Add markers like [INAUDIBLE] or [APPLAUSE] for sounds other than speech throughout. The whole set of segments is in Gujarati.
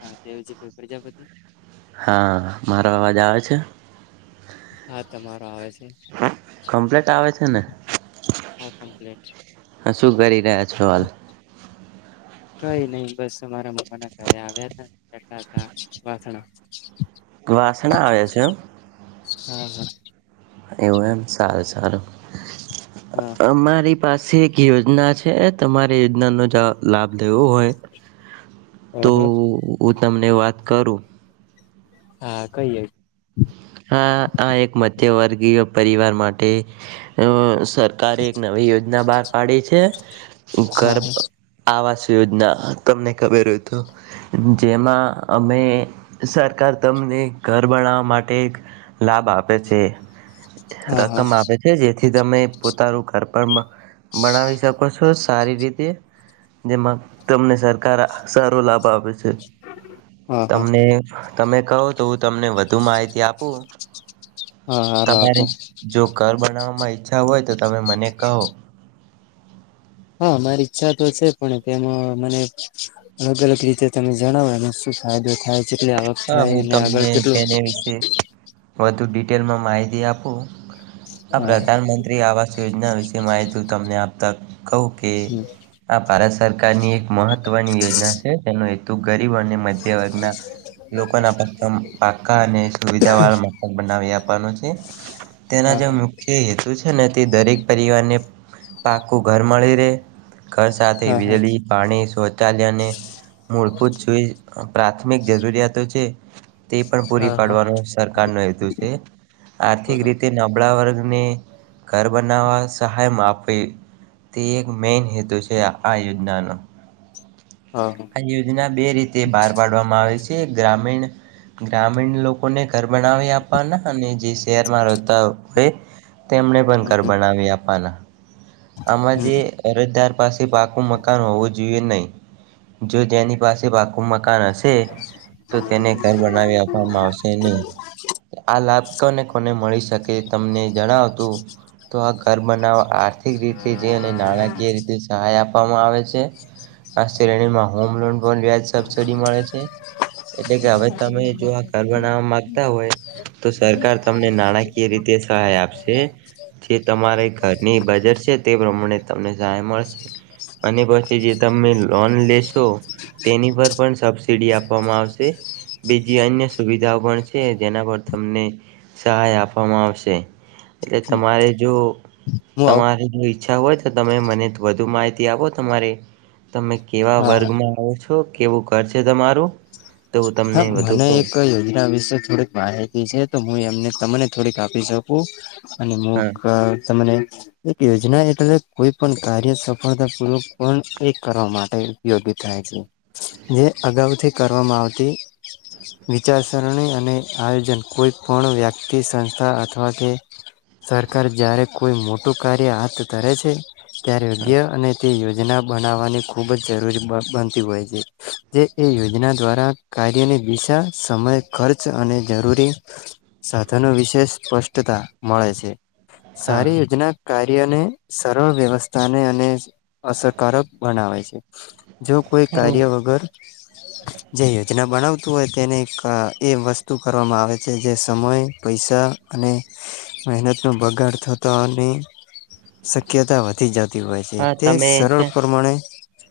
હા દેવજીભાઈ પ્રજાપતિ હા મારો અવાજ આવે છે. હા તમારો આવે છે. કમ્પ્લેટ આવે છે ને હા કોમ્પ્લીટ હા, શું કરી રહ્યા છો હાલ કઈ નઈ બસ મારા મામાના ઘરે આવ્યા હતા વાસણ વાસણા આવે છે એમ હા હા એવું એમ સારું સારું હા હા હા અમારી પાસે એક યોજના છે તમારે યોજના નો જ લાભ લેવો હોય તો ઓહો તમને વાત કરું હા કઈ યોજના હા આ એક મધ્યવર્ગીય પરિવાર માટે સરકારે એક નવી યોજના બહાર પાડી છે. હા ગર્ભ આવા યોજના તમને ખબર હોય તો જેમાં અમે સરકાર તમને ઘર બનાાવવા મા ટે એક લાભ આપે છે. હા હા રકમ આપે છે જેથી થી તમે પોતારું ઘર પણ બનાવી શકો છો સારી રીતે જેમાં તમને સરકાર સારો લાભ આપે છે. હા હા તમને તમે કહો તો હું તમને વધુ માહિતી આપું હા હાલો તમારે આપો જો ઘર બનાવવા ય ઈછા હોય તો તમે મને કહો. હા મારી ઈચ્છા તો છે પણ તેમાં મને અલગ અલગ રીતે તમે જણાવો એને શું ફાયદો થાય. કેટલી આવક હા થાય હું અને આગળ તમને કેટલું તેને વિશે વધુ ડિટેલમાં માહિતી આપો આ હા પ્રધાનમંત્રી આવાસ યોજના એના વિશેે માહિતી તમને આપતા કહું કે હમ આ ભારસ સરકારની એક મહત્વની યોજના છે તેનો હેતુ ગ તબ અને મધ્ય વર્ગના લોકોના પાકા અને સુવિધા વાળથ બનાવી આપવાનો છે તેના હા જે હા મુખ્ય હેતુ ને તે દરેક પરિવારને પાકું ઘર મળી રહે. ઘર સાથે હા હા વીજળી પાણી શૌચાલયને મૂળભૂત સુ પ્રાથમિક જરૂરિયાતો છે તે પણ પૂરી હા હા હા પાડવાનો સરકાર નો હેતુ છે આર્થિક બરોબર રીતે નબળા વર્ગ ઘર બનાવવા સહાયમાં આપવી તે એક મેન હેતુ છે આ યોજનાનો હા હા આ યોજના બે રીતે બહાર પાડવામાં આવે છે તે ગ્રામીણ ગ્રામીણ લોકોને ઘર બનાવી આપવાના અને જે શહેરમાં રહેતા હો તેમણે પણ હમ કરર હમ બનાવી આપવાના આમાં જે હમ અરજદાર પાસે પાકું મકાન હોવું જોઈએ નહીિ જો જેની પાસે બાકુમત મકાન હશે તો તેને ઘર બનાવી આપવામાં આવશે નહી આ લાભ ને કોને મળી શકે કે તમને જણાવતું તો આ ઘ બનાવ આર્થિક રીતે જે અને નાણાકીય રીતે સહાય આપ આપવામાં આવે છે આક્ષેણી માં હોમલોન ન વ્યાજ સબસડી મળે છે એટલે કે હવે તમે જો આ ઘર બનાવવા માંગતા હોય તો સરકાર તમને નાણાકીય રીતે સહાય આપશે જે તમારે ઘરની બજેટ છે તે પ્રમાણે તમને સહાય મળશે અને પછી જે તમે લોન લે શો તેની પર પણ સબસિડી આપવામાં આવશે બીજી અન્ય સુવિધાઓ પણ છે જેના પર તમને સહાય આપવામાં આવશે એટલે હમ તમારે જો હું આવ તમારે જો ઈચ્છા હોય તો તમે મને વધુ માહિતી આપો તમારે તમે કેવા હા હા વર્ગમાં આવો છો કેવું ઘર છે તમારું તો હું તમને હા વધુ મને કહું એક યોજના વિશે થોડીક માહિતી છે તો હું એમને તમને થોડી આપી શકું અને મુંક હા તમને એક યોજના એટલે કોઈ પણ કાર્ય સફળતા પૂર્ક પણ એ કરવા માટે ઉપયોગી થાય છે જે અગાઉથી કરવામાં આવ જે વિચારસરણી અને આયોજન કોઈ પણ વ્યક્તિ સંસ્થા અથવા કે સરકાર જ્યારે કોઈ મોટું કાર્ય હાથ ધરે છે ત્યારે હા યોગ્ય અને તે યોજના બનાવવાની ખૂબ જ જરૂરી બનતી હોય છે જે એ યોજના દ્વારા કાર્યની દિશા સમય ખર્ચ અને જરૂરી સાધનો વિશે સ્પષ્ટતા મળે છે હા સારી યોજના કાર્યને સરળ વ્યવસ્થાને અને અસરકારક બનાવે છે જો કોઈ હા કાર્ય વગર જઈએં જેના બનાવતું હોય તેને એ વસ્તુ કરવામાં આવે છે જે સમય પૈસા અને મહેનતનો બગાડ થતો અને શક્યતા વધી જતી હોય છે હા, તે તમે સરળ છે પ્રમાણે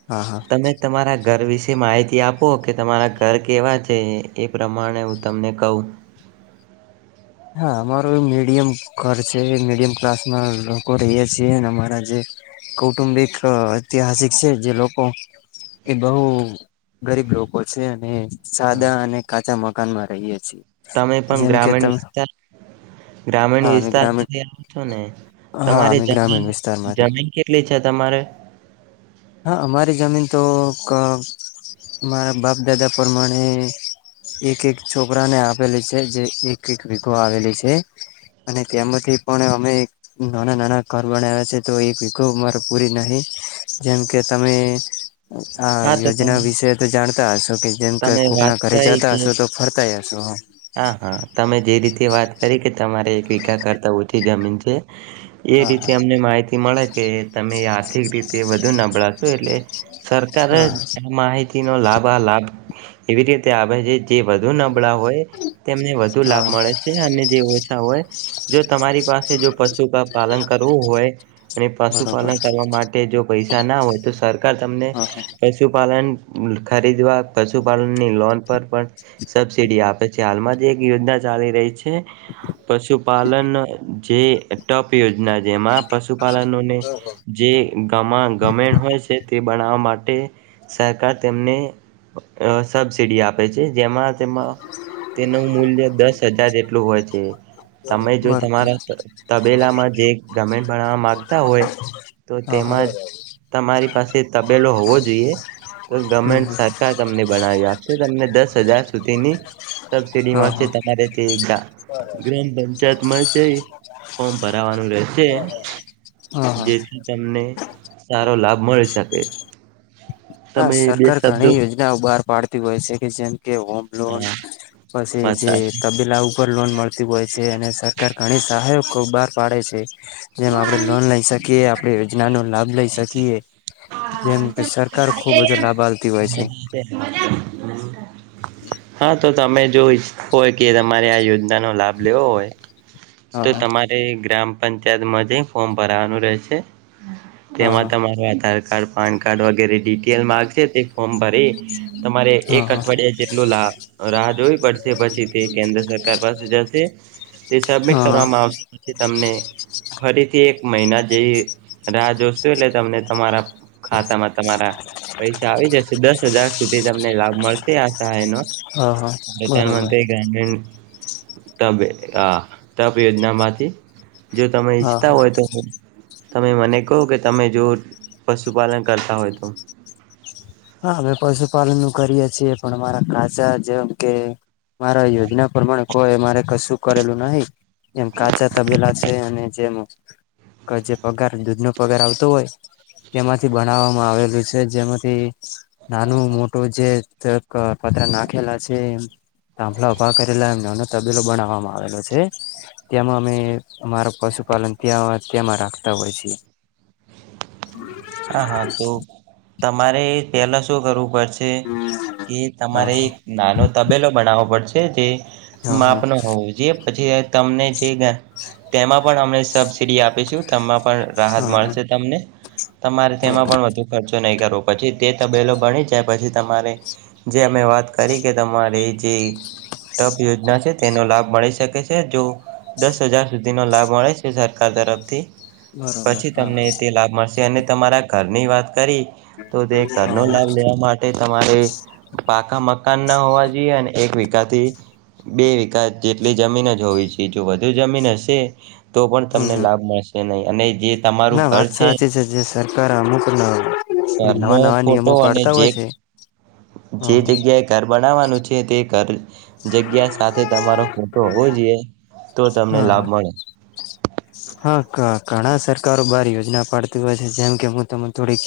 હા હા તમે તમારા ઘર વિશે માહિતી આપો કે તમારા ઘર કેવા છે એ પ્રમાણે હું તમને કહું હા અમારું મીડિયમ ઘર છે મીડિયમ ક્લાસમાં લોકો રહીએ છીએ અને અમારા જે કૌટુંબિક ઐતિહાસિક છે જે લોકો એ બહુ ગરીબ લોકો છે અને હા સાદા અને કાચા મ મકાનમાં રહીએ છે તમે પણ ગ્રામીણ વિસ્તાર ગ્રામીણ હા અમે વિસ્તાર ગ્રામીણ માંથી આવો છો ને હા અમે તમારી જમીન ગ્રામીણ વિસ્તારમાંથી જમીન કેટલી છે તમારે હા અમારી જમીન તો મારા બાપ દાદા પ્રમાણે એક એક છોકરાને આપેલી છે જે એક એક વગો આવેલી છે અને તેમાંથી પણ અમે નાના નાના ઘર બનાવ્યા છે તો એક વગો અરે પૂરી નહીિ જેમ કે તમે આ હા તો યોજના તમે વિશે તો જાણતા હશો કે જેમ કે તમે વાત કોકના ઘરે કરી જતા કે હશો તો ફરતા જશો હ હા હા તમે જે રીતે વાત કરી કે તમારે એક વિકા કરતા ઓછી જમીન છે એ હા રીતે અમને માહિતી મળે કે તમે યાદ આિક રીતે વધુ નબળાશું એટલે સર કર હા માહિત નો લાભ આ લાભ એવી રીતે આવે છે જે વધુ નબળા હોય તેમને વધુ હા લાભ હા મળે છે અને જે ઓછા હોય જો તમારી પાસે જો પશુ પાલન કરવું હોય અને બરોબર પશુપાલન કરવા માટે જો પૈસા ના હોય તો સરકાર તમને હા હા પશુપાલન ખરીદવા પશુપાલનની લોન પર પણ સબસીિડી આપે છે હાલમાં જ એક યોજના ચાલી રહી છે પશુપાલન જે ટોપ યોજના જેમાં પશુપાલનોને જે ગ ગમેણ હોય છે તે બનાવા માટે માટે સરકાર તેમને સબસીિડી આપે છે જેમાં તેમાં તેનું મૂલ્ય દસ હજાર જેટલું હોય છે તમે જો બરોબર તમારા તબેલામાં જે ગર્મેન્ટ બરાામત હોય તો હા હા તેમાં તમારી પાસે તે તબેલો હોવો જો જોઈએ તો હમ ગવર્મેન્ટ હમ સરકાર તમને બનાવી આપશે તમને દસ દ હજાર સુધીની સબસીિડી હા મળશે હા તમારે તે એક ગા ગ્રામ પંચાયતમાં છે ફોર્મ ભરાવાનું રહેેશે હા હા જેથી તને સારો લાભ મળી શકે હા તમે બે સરકાર શબ્દો ઘણી યોજનાઓ બહાર પાડતી હોય છે કે જેમ કે હોમ લોન હા પછી વાત જે સાચી તબેલા લોન મળ હોય છે અને સરકાર ઘણી સહાય બહાર પાડે છે જેમ આપણે લોન લઈ શકીએ આપણે યોજના નો લાભ લઈ સાચી. શકીએ જેમ કે સર [INAUDIBLE] [INAUDIBLE] હા તો તમે જો ઈચ્છ હોય કે તમારે આ યોજના નો લાભ લેવો હોય તો હા તમારે ગ્રામ પંચાયતમાં જઈ ફોર્મ ભરવાનું રહેશે તેમાં હા તમારું આધાર કાર્ડ પાન કાર્ડ વગેરે ડિટેલ માંગશે ફોર્મ ભરી તમારે હા હા એક હા અઠવાડિયા જેટલું લાહ રાહ જોવી પડશે પછી તે કેન્દ્ર સરકાર પાસે જશે તે સબમિટ હા કરવામાં આવશે પછી તમને ફરીથી એક મહિના જેવી રાહ જોશું એટલે તમને તમારા ખાતામા તમારા પૈસા આવી જશે દસ હજાર સુધી તમને લાભ મળશે આ સહાય નો હા હા બરોબર પ્રધામંત્રી ગ્રામીણ તબે હા. તપયોજનામાંથી જો તમે હા ઈચ્છતા હા હોય તો તમે મને કહો કે તમે જો પશુપાલન કરતા હોય તો હા અમે પશુપાલન નું કરીએ છીએ પણ મારા કાચા જેમ કે મારા યોજના પ્રમાણે કોઈ મારે કશું કરેલું નહી એમ કાચા તબેલા છે. અને જેમ જે પગાર દૂધ ન પગાર આવતો હોય તેમાંથી બનાવવામાં આવેલું છે જેમાંથી નાનું મોટું જે એક પતરા નાખેલા છે તાંભલા ઉભા કરેલા એમ નાનો તબેલો બનાવવામાં આવેલો છે તેમાં અમે અમારા પશુપાલન ત્યાં તેમાં રાખતા હોય છે. હા હા તો તમારે પેલા શું કરવું પડશે. કે હા તમારે એક નાનો તબેલો બનાવવો પડશે તેથી હા માપ હા ના હોવું જે પછી તમને છે ગ તેમાં પણ અમને સબસીડી આપીશું તેમાં પણ રાહત હા હા હા મળશે તમને તમારે તેમાં પણ વધુ ખર્ચો નહીં કર તો પછી તે તબેલો ભણી જાય પછી તમારે જે અમે વાત કરી કે તમારી જે ટપ યોજના છે તેનો લાભ મળી શકે છે જો દસ હજાર સુધીનો લાભ મળે છે સરકાર તરફથી બરોબર પછી હા તમને તે લાભ મળશે અને કરની વાત કરી તો તે હા ઘરનો હા લાભ લેવા માટે તમારે પાકા મ મકાન ના હોવા જોઈએ અને એક વિકાથી બે વિકા જેટલી જમીન જ હોવી જોઈએ જો વધુ જમીન હશે તો પણ હમ તમને હમ લાભ મળશે નહી અને જે તમારું ના ઘર વાત છે સાચી જે સરકાર અ મુુકના ઘરનો ફોટો અને જે હ જે હા જગ્યાએ ઘર બા બનાવવાનું છે તે ઘર જગ્યા સાથે તમારો ફોટો હોવો જોઈએ તો તમને હા લાભ મળે હા ઘણા સરકારો બહાર યોજના પાડતી હોય છે જેમ કે હું તમે થોડીક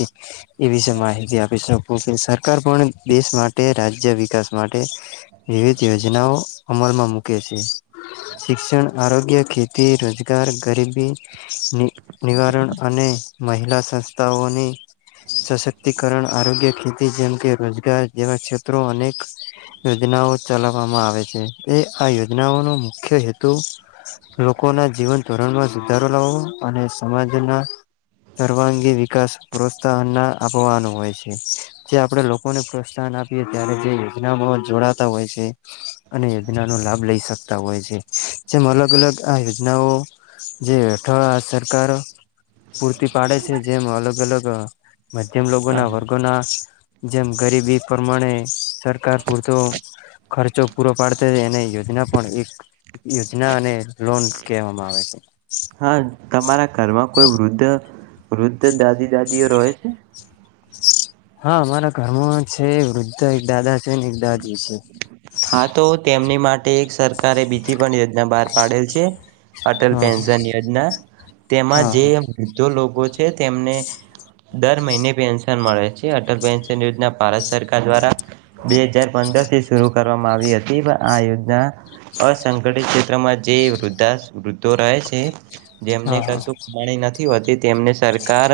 એ વિશે માહિતી આપી શકું કે સરકાર પણ દેશ માટે રાજ્ય વિકાસ માટે વિવિધ યોજનાઓ અમલમાં મૂકે છે શિક્ષણ આરોગ્ય ખેતી રોજગાર ગરીબી ની નિવારણ અને મહિલા સંસ્થાઓની સશક્તિકરણ આરોગ્ય ખેતી જેમ કે રોજગાર જેવા ક્ષેત્રો અનેક યોજનાઓ ચલાવવામાં આવે છે એ આ યોજનાઓનો મુખ્ય હેતુ લોકોના જીવન ધોરણમાં સુધારો લાવો અને સમાજના સર્વાંગી વિકાસ પ્રોત્સાહનના આપવાનો હોય છે જે આપણે લોકોને પ્રોત્સાહન આપીએ ત્યારે જે યોજનામાં જોડાતા હોય છે અને યોજનાનો લાભ લઈ શકતા હોય છે જેમ અલગ અલગ આ યોજનાઓ જે અઠોવા સરકાર પૂરતી પાડે છે જેમ અલગ અલગ [INAUDIBLE] મધ્યમ લોકોગ હા ના હા વર્ગોના જેમ ગરીબી પ્રમાણે સરકાર પૂરતો ખર્ચો પૂરો પાડતી એને યોજના પણ એક યોજના અને લોન કહેવામાં આવે છે હા તમારા ઘરમાં કોઈ વૃદ્ધ વૃદ્ધ દાદી દાદીઓ રહે છે હા અમારા ઘરમાં છે વૃદ્ધ એક દાદા છે ને એક દાદી છે. હા તો તેમની માટે એક સરકારે બીજી પણ યોજના બહાર પાડેલ છે અટલ હા પેન્શન યોજના તેમાં હા જે વૃ્ધો લોકો છે. તેમને દર મહિને પેન્શન મળે છે અટલ પેન્શન યોજના ભારત સરકાર દ્વારા બે હજાર પંદર થી શરૂ કરવામાં આવી હતી પણ આ યોજના અસંગઠિત ક્ષેત્રમાં જે વૃદ્ધા વૃદ્ધો રહે છે. જેમને હા કશું કમાણી નથી હોતી. તેમને સરકાર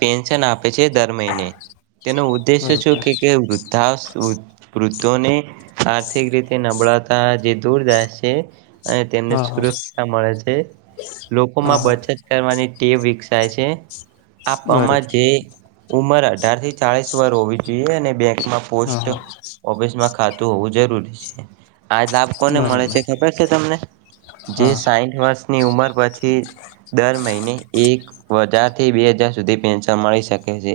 પેન્શન આપે છે દર મહિને તેનો હા હા ઉદ્દેશ્ય છ બરોબર કે વૃત્ત વૃદ્ધોને આર્થિક રીતે નબળાતા જે દૂર જાય છે. અને તેમને હા હા સુરક્ષા મળે છે હા લોકોમાં હા બચત કરવાની તે વિકસાય છે. આપવામાં બરોબર જે ઉંમર હતી આરતી. ચાળસ વાર હોવી જોઈએ અને હા પોસ્ટ હા ઓફિસમાં ખાતું હોવું જરૂરી છે. આ લાભ કોને મળે બરોબર છે ખબર છે તમને જે હા સાઈઠ વર્ષની ઉમર પછી દર મહિને એક હજારથી બે હજાર સુધી પેન્શન મળી શકે છે.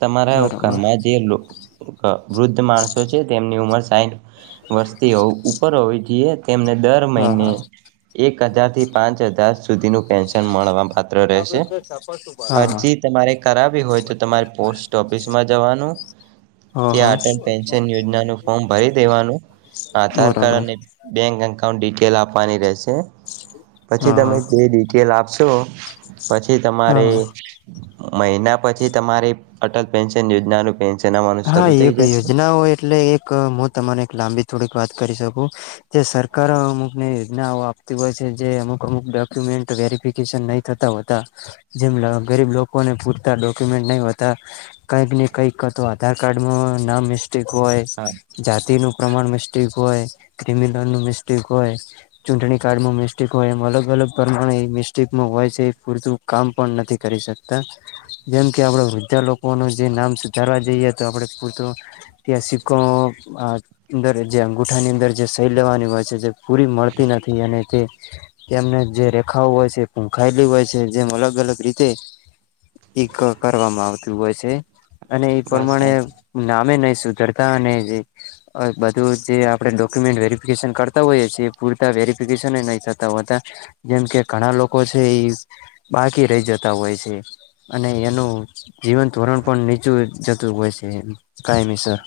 તમારા બરોબર ઘરમાં જે લો વૃદ્ધ માણસો છે તેમની ઉંમર સાઈઠ વર્ષથી હો ઉપર હોવે જઈએ. એમને દર હા મહિને હા એક હજારથી પાંચ હજાર સુધીનું પેન્શન મળવા પાત્ર રેહશે હા હા અરજી તમારે કરાવી હોય તો તમારે પોસ્ટ ઓફિસમાં જવાનુ હા ત્યા હા અટન પેન્શન યોજનાનુ ફોર્મ ભરી દેવાનું આધારકાર્ડ બરોબર અને બેન્ક એકા ડિટેલ આપવાની રહેશે. પછી હા તમે હા જે ડિટેલ આપશો પછી તમારે હા મહિના પછી તમારી અટલ પેન્શન યોજનાનું પેન્શન તેના મા હા એક યોજના હોય એટલે એક હું તમાને એક લાંબી થોડીક વાત કરી શકું જે સરકારો અમુક યોજનાઓ આપતી હોય છે જે અમુક અમુક ડોક્યુમેન્ટ વેરિફિકેશન નહી થતા હો હતા જેમ ગરીબ લોકોને પૂરતા ડોક્યુમેન્ટ નહી હોતા કઈક ને કઈક તો આધારકાર્ડમાં નામ મિ સ્ટેક હોય હા, જાતિનું પ્રમાણ મિસ્ટિક હોય ક્રિમિનલનુ મિસ્ટેક હોય ચૂંટણી કડ મિસ્ટેક હોય એમ અલગ અલગ પ્રમાણે એ મિસ્ટેકમાં હોય છે એ પૂરતું કામ પણ નથી કરી શકતા જેમ કે આપડ વૃદ્ધા લોકો ન જે નામ ચારવા જઈએ તો આપણે પૂરતો ત્યાં સિક્કો અંદર જે અંગૂઠાની અંદર જે સહી લેવાની હોય છે જે પૂરી મળતી નથી અને તે તેમમને જે રેખાઓ હોય છે ભૂખાયેલી હોય છે જેમ અલગ અલગ રીતે એ કરવામાં આવતું હોય છે. અને એ બસ પ્રમાણે સાચી નામે નહી સુધરતા અને બધું જે આપણે ડોક્યુમેન્ટ વેરિફિકેશન કરતા હોઈએ છીએ પૂરતા વેરિફિકેશન નહી થતા હોતા જેમ કે ઘણા લોકો છે એ બાકી રહી જતા હોય છે. અને એનું જીવન ધોરણ પણ નિ ચું જતું હોય છે કાયમી સર